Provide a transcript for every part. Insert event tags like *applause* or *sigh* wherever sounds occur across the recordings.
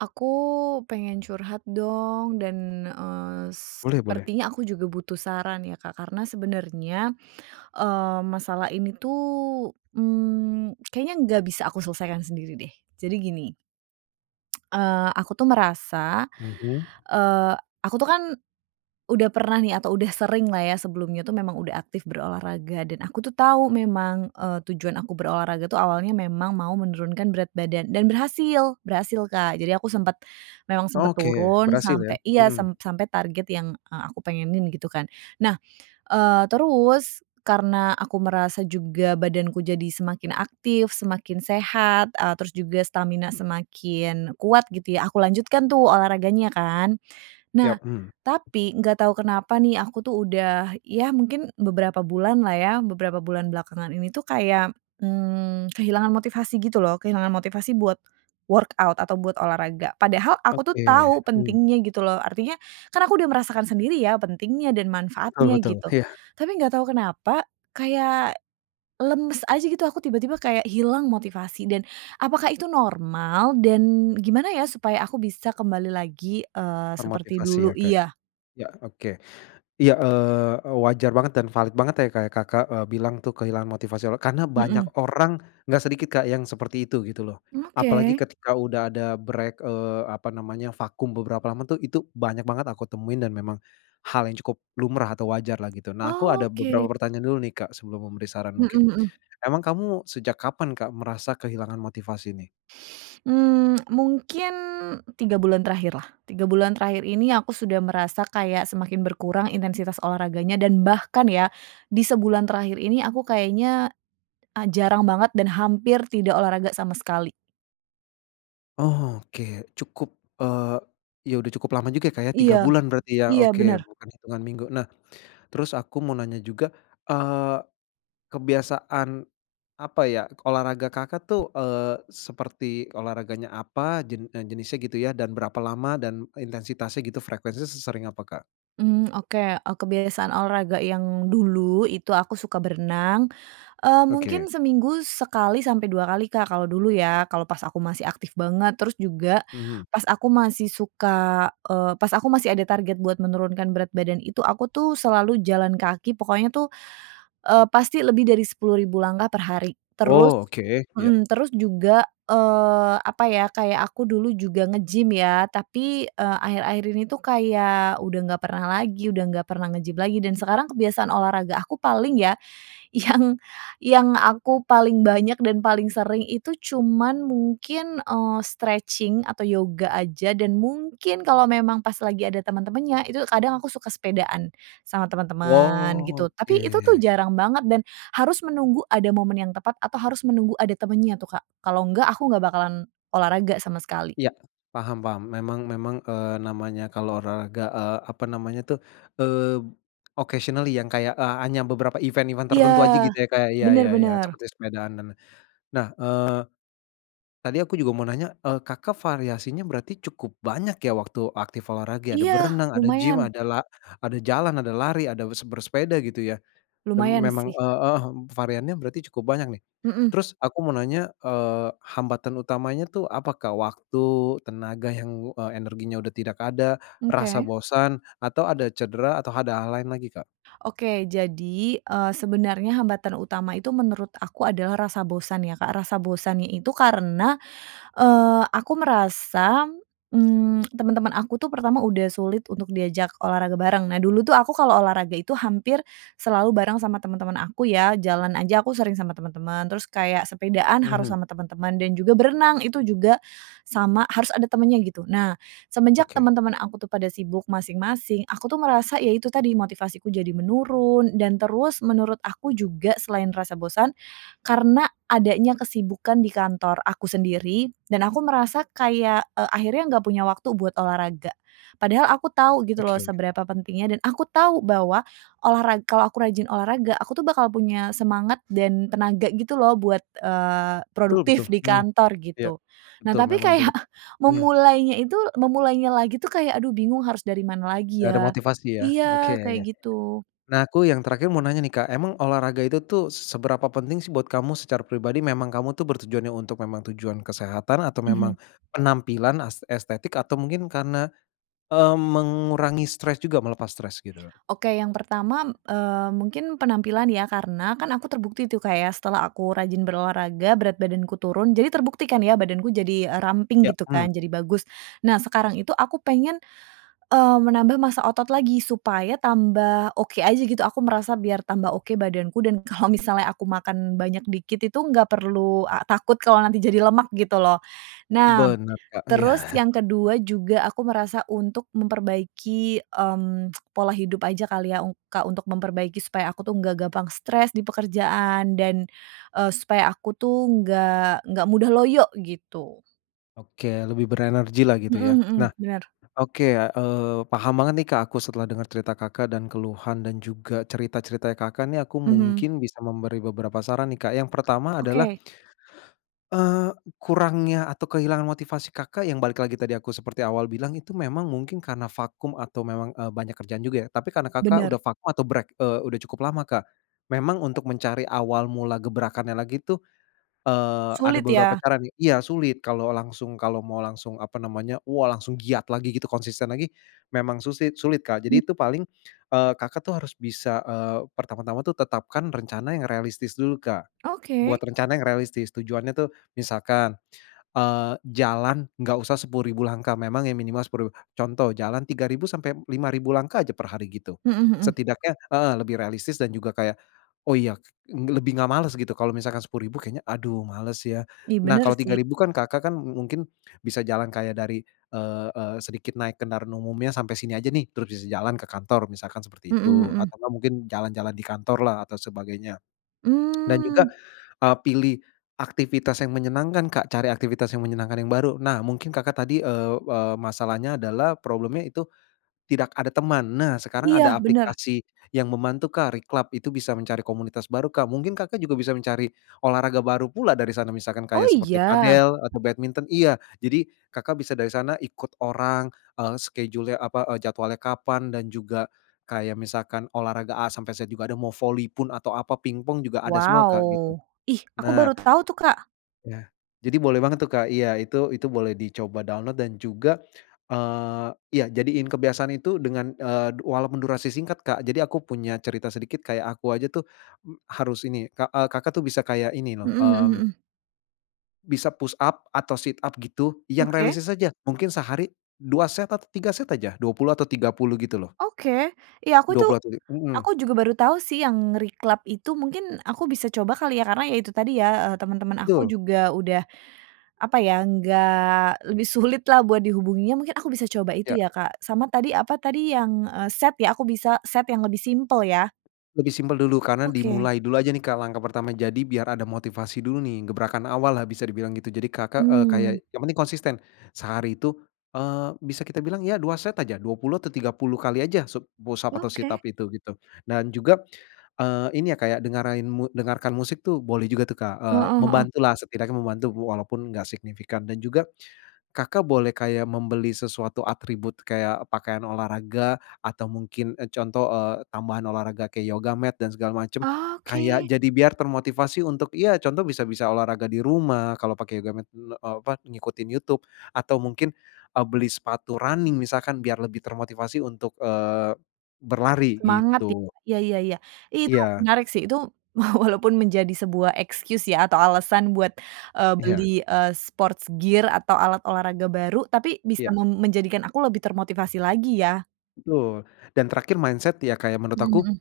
Aku pengen curhat dong dan, eee Boleh boleh. sepertinya aku juga butuh saran ya, Kak, karena sebenernya eee masalah ini tuh, mhm, *clicks tongue* kayaknya nggak bisa aku selesaikan sendiri, deh. Jadi, gini *clicks tongue* eee aku tuh merasa Mhm. eee, aku tuh kan udah pernah nih, atau udah seringlah ya, sebelumnya itu memang udah aktif berolahraga dan aku tuh tahu memang, eee, tujuan aku berolahraga itu awalnya memang mau menurunkan berat badan dan berhasil, berhasil, Kak. Jadi aku sempet, memang sempet Oke, turun berhasil ya? sampai iya, sem Hmm. sampai target yang e aku pengenin, gitu kan. Nah, eee, terus karena aku merasa juga badanku jadi semakin aktif, semakin sehat, e terus juga stamina semakin kuat, gitu ya aku lanjutkan tuh olahraganya, kan. Nah, Yap, mhm. tapi nggak tahu kenapa nih, aku tuh udah ya mungkin beberapa bulanlah ya, beberapa bulan belakangan ini tuh kayak, hmm, kehilangan motivasi, gitu loh. Kehilangan motivasi buat workout atau buat olahraga. Padahal aku tuh Oke, tahu hmm. pentingnya, gitu loh. Artinya kan aku udah merasakan sendiri ya pentingnya dan Betul manfaatnya, betul, gitu. iya. Tapi nggak tahu kenapa kayak lemes aja, gitu. Aku tiba-tiba kayak hilang motivasi dan apakah itu normal? Dan gimana ya supaya aku bisa kembali lagi, eee, seperti Termotivasi dulu? ya, Kak? Iya. Ya, oke. Ya, eee, wajar banget dan valid banget ya, kayak Kakak e bilang tuh, kehilangan motivasi, apa, karena banyak Heeh. orang enggak sedikit, Kak, yang seperti itu, gitu loh. Mmm, Apalagi oke. ketika udah ada break, eee, apa namanya vakum beberapa lama tuh, itu banyak banget aku temuin dan memang hal yang cukup lumrah atau wajarlah, gitu. Nah, aku ada beberapa Oke. pertanyaan dulu nih, Kak, sebelum memberi saran, Heeh, mungkin. mhm. Emang kamu sejak kapan, Kak, merasa kehilangan motivasi nih? Hmm, mungkin 3 bulan terakhirlah. 3 bulan terakhir ini aku sudah merasa kayak semakin berkurang intensitas olahraganya, dan bahkan ya, di sebulan terakhir ini aku kayaknya a jarang banget dan hampir tidak olahraga sama sekali. Oh, oke, cukup, eee, ya, udah cukup lama juga ya, Kak, ya, 3 Iya. bulan berarti, ya? Iya, Oke, benar. bukan hitungan minggu. Nah, terus aku mau nanya juga, eee, kebiasaan, apa ya, olahraga Kakak tuh, eee, seperti olahraganya apa? Jen eee, jenisnya, gitu ya, dan berapa lama? Dan, intensitasnya, gitu, frekuensinya sesering apa Kak? Mmm, oke, eee, kebiasaan olahraga yang dulu, itu aku suka berenang, eee, mungkin Oke. seminggu sekali sampai 2 kali Kak, kalau dulu ya, kalau pas aku masih aktif banget. Terus juga, Mhm. pas aku masih suka, eee, pas aku masih ada target buat menurunkan berat badan itu, aku tuh, selalu jalan kaki, pokoknya tuh, eee, pasti lebih dari 10.000 langkah per hari. Terus Oh, oke. Iya. mhm, terus juga, eee, apa ya, kayak aku dulu juga nge-gym, ya. Tapi, eee, akhir-akhir ini itu kayak, udah nggak pernah lagi, udah nggak pernah nge-gym lagi, dan sekarang kebiasaan olahraga aku paling ya, yang yang aku paling banyak dan paling sering itu, cuman mungkin, eee, stretching atau yoga aja, dan mungkin, kalau memang pas lagi ada teman-temannya, itu kadang aku suka sepedaan, sama teman-teman, Wow, gitu. Tapi, itu tuh, oke. jarang banget dan harus menunggu ada momen yang tepat, atau harus menunggu ada temennya tuh, Kak, kalau enggak, aku enggak bakalan olahraga, sama sekali. Iya, paham paham. Memang memang, eee, namanya kalau olahraga, eee, apa namanya tuh, eee, occasionally, yang kayak, eee, hanya beberapa event-event Iya. tertentu aja, gitu ya, Kak? Iya Benar iya iya, benar. seperti sepedaan dan lain. Nah, eee, tadi aku juga mau nanya, eee, Kakak variasinya berarti cukup banyak ya, waktu aktif olahraga, ya? Ada Iya, berenang, ada gym lumayan. ada la ada jalan, ada lari, ada se bersepeda, gitu ya? Mem Lumayan memang, sih. eee, eh, variannya berarti cukup banyak, nih. Mhm. Terus, aku mau nanya, eee, hambatan utamanya tuh, apa Kak? Waktu, tenaga yang, eee, energinya udah tidak ada, rasa Oke. bosan, atau, ada cedera? Atau, ada hal lain lagi Kak? Oke, jadi, eee, sebenarnya hambatan utama itu, menurut aku adalah rasa bosan ya, Kak, rasa bosannya itu karena, eee, aku merasa mmm, *smacks lips* teman-teman aku tuh, pertama udah sulit untuk diajak olahraga bareng. Nah, dulu tuh aku kalau olahraga itu hampir selalu bareng sama teman-teman aku ya, jalan aja, aku sering sama teman-teman. Terus, kayak sepedaan harus Mhm. sama teman-teman, dan juga, berenang, itu juga, sama harus ada temannya, gitu. Nah, semenjak Oke. teman-teman aku tuh, pada sibuk masing-masing, aku tuh merasa, ya itu tadi, motivasiku jadi menurun, dan terus, menurut aku juga selain rasa bosan. Karena, adanya kesibukan di kantor aku sendiri dan aku merasa kayak, eee, akhirnya nggak punya waktu buat olahraga. Padahal, aku tahu gitu loh, Oke. seberapa pentingnya, dan aku tahu bahwa olahra kalau aku rajin olahraga, aku tuh bakal punya semangat dan tenaga, gitu loh, buat, eee, Betul produktif betul. di Hmm. kantor, Iya. gitu. Nah, Betul, tapi memang itu kayak hmm. memulainya itu memulainya lagi itu kayak, "Aduh bingung, harus dari mana lagi Enggak ada ya?" motivasi, ya? Oke, Iya, ya kayak ya. gitu. Nah, aku yang terakhir mau nanya nih, Kak, emang olahraga itu tuh, seberapa penting sih buat kamu secara pribadi? Memang kamu tuh, bertujuannya untuk memang tujuan kesehatan? Atau, memang Mhm. penampilan as estetik, atau mungkin karena, eee, mengurangi stres juga, melepas stres, gitu? Oke, yang pertama, eee, mungkin penampilan ya. Karena, kan, aku terbukti tuh, Kak, ya, setelah aku rajin berolahraga, berat badanku turun, jadi terbukti kan, ya, badanku jadi, eee, ramping, Ya, gitu mmm. kan, jadi bagus. Nah, sekarang itu aku pengen, eee, menambah masa otot lagi supaya tambah, oke aja, gitu, aku merasa biar tambah, oke, badanku, dan kalau misalnya aku makan banyak, dikit itu nggak perlu, eee, takut, kalau nanti jadi lemak, gitu loh. Nah, Benar, Kak, terus iya. yang ke-2 juga aku merasa untuk memperbaiki, mmm, *tsk* pola hidup aja kali ya, Kak, untuk memperbaiki supaya aku itu enggak gampang stres di pekerjaan, dan, eee, supaya aku tuh nggak nggak mudah loyo, gitu. Oke lebih berenergilah gitu ya. Mhm mhm. Nah. Bener. Oke, eee, paham banget nih, Kak, aku setelah denger cerita Kakak dan keluhan dan juga cerita-ceritanya Kakak nih aku Mhm. mungkin bisa memberi beberapa saran nih, Kak, yang pertama adalah. Oke. Eee, kurangnya atau kehilangan motivasi Kakak yang balik lagi tadi aku seperti awal bilang itu memang mungkin karena vakum atau memang, eee, banyak kerjaan juga ya. Tapi karena Kakak Bener. udah vakum atau break, eee, udah cukup lama, Kak. Memang untuk mencari awal mula gebrakannya lagi tuh, eee, ada Sulit beberapa ya? cara nih. Iya sulit kalo langsung, kalo mau langsung apa namanya, wah langsung giat lagi gitu konsisten lagi, memang susi sulit, Kak. Mmm. Jadi itu paling, eee, Kakak tuh harus bisa, eee, pertama-tama tuh tetapkan rencana yang realistis dulu, Kak. Buat Oke. rencana yang realistis. Tujuannya tuh misalkan, eee, jalan enggak usah 10.000 langkah, memang yang minimal 10.000, contoh jalan 3.000 sampai 5.000 langkah aja per hari gitu. Mhm mhm. Setidaknya heeh, lebih realistis dan juga kayak, "Oh iya nge lebih enggak males," gitu kalo misalkan 10.000 kayaknya, "Aduh males ya." Ih Nah bener kalo tiga sih. ribu kan Kakak kan mungkin bisa jalan kayak dari, eee eee, sedikit naik kendaraan umumnya sampai sini aja nih terus bisa jalan ke kantor misalkan seperti Mhm itu mhm. atau enggak mungkin jalan-jalan di kantorlah atau sebagainya. *smacks lips* Dan juga, Mmm. eee, pilih aktivitas yang menyenangkan, Kak, cari aktivitas yang menyenangkan yang baru. Nah mungkin Kakak tadi, eee, eee, masalahnya adalah problemnya itu, tidak ada teman. Nah sekarang ada Iya bener. aplikasi yang membantu, Kak, Reclub itu bisa mencari komunitas baru, Kak, mungkin Kakak juga bisa mencari olahraga baru pula dari sana. Misalkan Oh kayak seperti iya? padel atau badminton. Iya, jadi Kakak bisa dari sana ikut orang, eee, schedule-nya apa, eee, jadwalnya kapan dan juga kayak misalkan olahraga A sampe Z juga ada, mau voli pun atau apa ping-pong juga ada semua, Kak, gitu, Wow. Ih, aku Nah. baru tahu tuh, Kak. Ya. Jadi boleh banget tuh, Kak, iya itu, itu boleh dicoba download dan juga, eee, ya jadiin kebiasaan itu dengan, eee, walaupun durasi singkat, Kak. Jadi aku punya cerita sedikit kayak aku aja tuh, m harus ini, Kak, eee, Kakak tuh bisa kayak ini loh, Mhm mhm mmm mhm. Bisa push up atau sit up gitu, yang Oke. realistis aja. Mungkin sehari 2 set atau 3 set aja, 20 atau 30, gitu loh. Oke. Ya, aku dua itu puluh atau ti heeh. aku juga baru tahu sih yang reclub itu, mungkin aku bisa coba kali ya? Karena ya itu tadi ya, eh, teman-teman aku Betul. juga udah, apa ya, enggak lebih sulitlah buat dihubunginya. Mungkin aku bisa coba itu Ya. ya, Kak. Sama tadi apa tadi yang, eee, set ya aku bisa set yang lebih simpel ya? Lebih simpel dulu, karena Oke. dimulai dulu aja nih, Kak, langkah pertama. Jadi biar ada motivasi dulu nih, gebrakan awal lah bisa dibilang gitu. Jadi, Kakak Mhm. kayak yang penting konsisten, sehari itu, eee, bisa kita bilang ya, 2 set aja, 20 atau 30 kali aja sub-push up atau sit up Oke. itu, gitu. Dan juga, eee, ini ya, kayak dengerin dengarkan musik tuh boleh juga tuh, Kak, eee, Heeh heeh. membantulah setidaknya membantu walaupun enggak signifikan. Dan juga, Kakak boleh kayak membeli sesuatu atribut, kayak pakaian olahraga, atau mungkin, e contoh, eee, tambahan olahraga kayak yoga mat dan segala macam, kayak Oke. jadi biar termotivasi untuk, ya contoh bisa bisa olahraga di rumah. Kalau pakai yoga mat, eee, apa, ngikutin YouTube, atau mungkin, eee, beli sepatu running misalkan, biar lebih termotivasi untuk, eee, berlari, Semangat ti gitu. iya iya iya. Itu Iya. menarik sih, itu walaupun menjadi sebuah excuse ya, atau alasan buat, eee, beli, Iya. eee, sports gear atau alat olahraga baru, tapi bisa Iya. mem menjadikan aku lebih termotivasi lagi, ya? Betul, dan terakhir mindset ya, Kak, ya, menurut Mmm, aku hmm.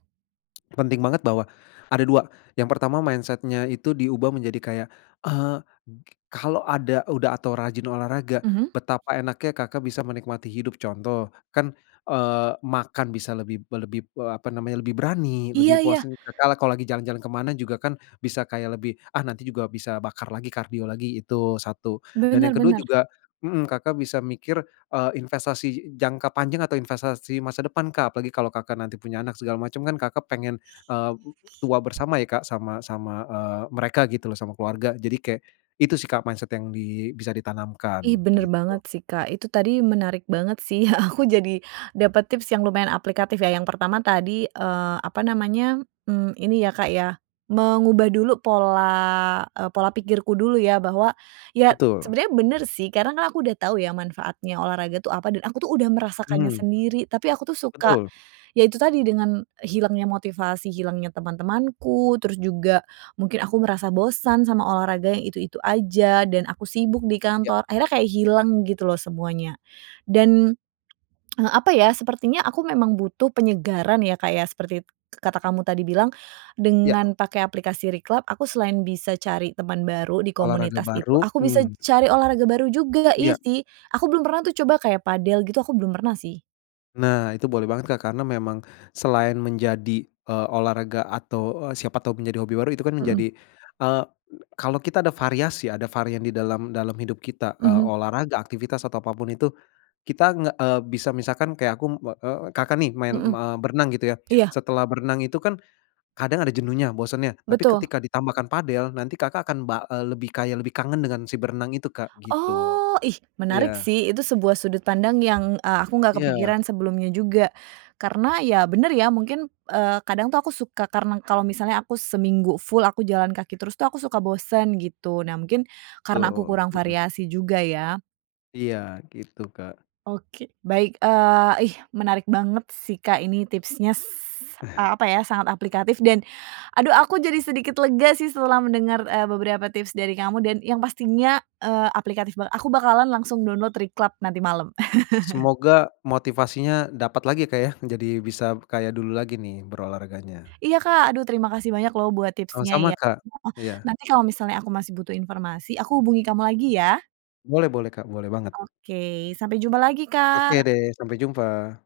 *tsk* penting banget bahwa, ada 2. Yang pertama, mindset-nya itu diubah menjadi kayak, eee, kalau ada udah, atau rajin olahraga, Mhm. betapa enaknya Kakak bisa menikmati hidup. Contoh, kan eee makan bisa lebih lebih, eee, apa namanya, lebih berani, lebih Iya iya. puasin, Kakak kalau lagi jalan-jalan ke mana juga, kan bisa kayak lebih, "Ah, nanti juga bisa bakar lagi, kardio lagi", itu 1. Dan yang Bener kedua, bener. juga, mhm, Kakak bisa mikir, eee, investasi jangka panjang atau investasi masa depan, Kak. Apalagi kalau Kakak punya anak segala macem, kan Kakak pengen, eee, m tua bersama ya, Kak, sama sama, eee, mereka gitu loh sama keluarga. Jadi kayak, itu sih, Kak, mindset yang di bisa Ih, ditanamkan, bener gitu. banget sih, Kak. Itu tadi menarik banget sih, aku jadi dapet tips yang lumayan aplikatif, ya. Yang pertama tadi, eee, apa namanya, mmm ini ya, Kak, ya, mengubah dulu pola, e pola pikirku dulu, ya. Bahwa, ya Betul. sebenernya bener sih, karena kan aku udah tahu ya manfaatnya olahraga tuh apa, dan aku tuh udah merasakannya Mhm. sendiri. Tapi aku tuh suka, Betul. yaitu tadi dengan, hilangnya motivasi, hilangnya teman-temanku, terus juga mungkin aku merasa bosan sama olahraga yang itu-itu aja, dan aku sibuk di Ya. kantor. Akhirnya kayak hilang gitu loh semuanya, dan, e *clicks tongue* apa ya, sepertinya aku memang butuh penyegaran ya, Kak, ya, seperti kata k kamu tadi bilang. Ya. Dengan pakai aplikasi Reclub, aku selain bisa cari temen baru di Olahraga komunitas itu, baru, aku bisa mmm. cari olahraga baru juga. Iya Iya. sih, aku belum pernah tuh coba kayak padel gitu, aku belum pernah, sih. Nah, itu boleh banget, Kak, karena memang selain menjadi, eee, olahraga atau, eee, siapa tahu menjadi hobi baru, itu kan Mhm. menjadi, eee, e kalau kita ada variasi, ada varian di dalam dalam hidup kita, eee, Mhm. olahraga, aktivitas, atau apa pun itu. Kita nge e bisa, misalkan kayak aku, be eee, Kakak nih main, Mhm. me berenang gitu ya. Iya. Setelah berenang itu kan kadang ada jenuhnya, bosennya. Tapi Betul. ketika ditambahkan padel, nanti Kakak akan bal eee, lebih kayak lebih kangen dengan si berenang itu, Kak, gitu. Oh, ih, menarik Iya. sih, itu sebuah sudut pandang yang, eee, aku nggak Iya. kepikiran sebelumnya juga. Karena ya bener, ya, mungkin, eee, kadang tuh aku suka, karena kalau misalnya aku seminggu full aku jalan kaki terus, tuh aku suka bosen gitu. Nah, mungkin karena aku Betul, kurang mhm. variasi juga, ya? Iya gitu, Kak. Oke, baik. Eee, ih, menarik banget sih, Kak, ini tipsnya, eee, *chuckles* apa ya, sangat aplikatif, dan aduh, aku jadi sedikit lega sih setelah mendengar, eee, beberapa tips dari kamu, dan yang pastinya, eee, aplikatif banget. Aku bakalan langsung download Reclub nanti malem. Semoga *laughs* motivasinya dapat lagi, Kak, ya. Jadi, bisa kayak dulu lagi nih berolahraganya. Iya, Kak. Aduh, terima kasih banyak loh buat tipsnya, Sama-sama, ya Kak. heeh. Iya. Nanti kalau misalnya aku masih butuh informasi, aku hubungi kamu lagi, ya? Boleh boleh, Kak, boleh banget. Oke. Sampai jumpa lagi, Oke Kak. deh, sampai jumpa.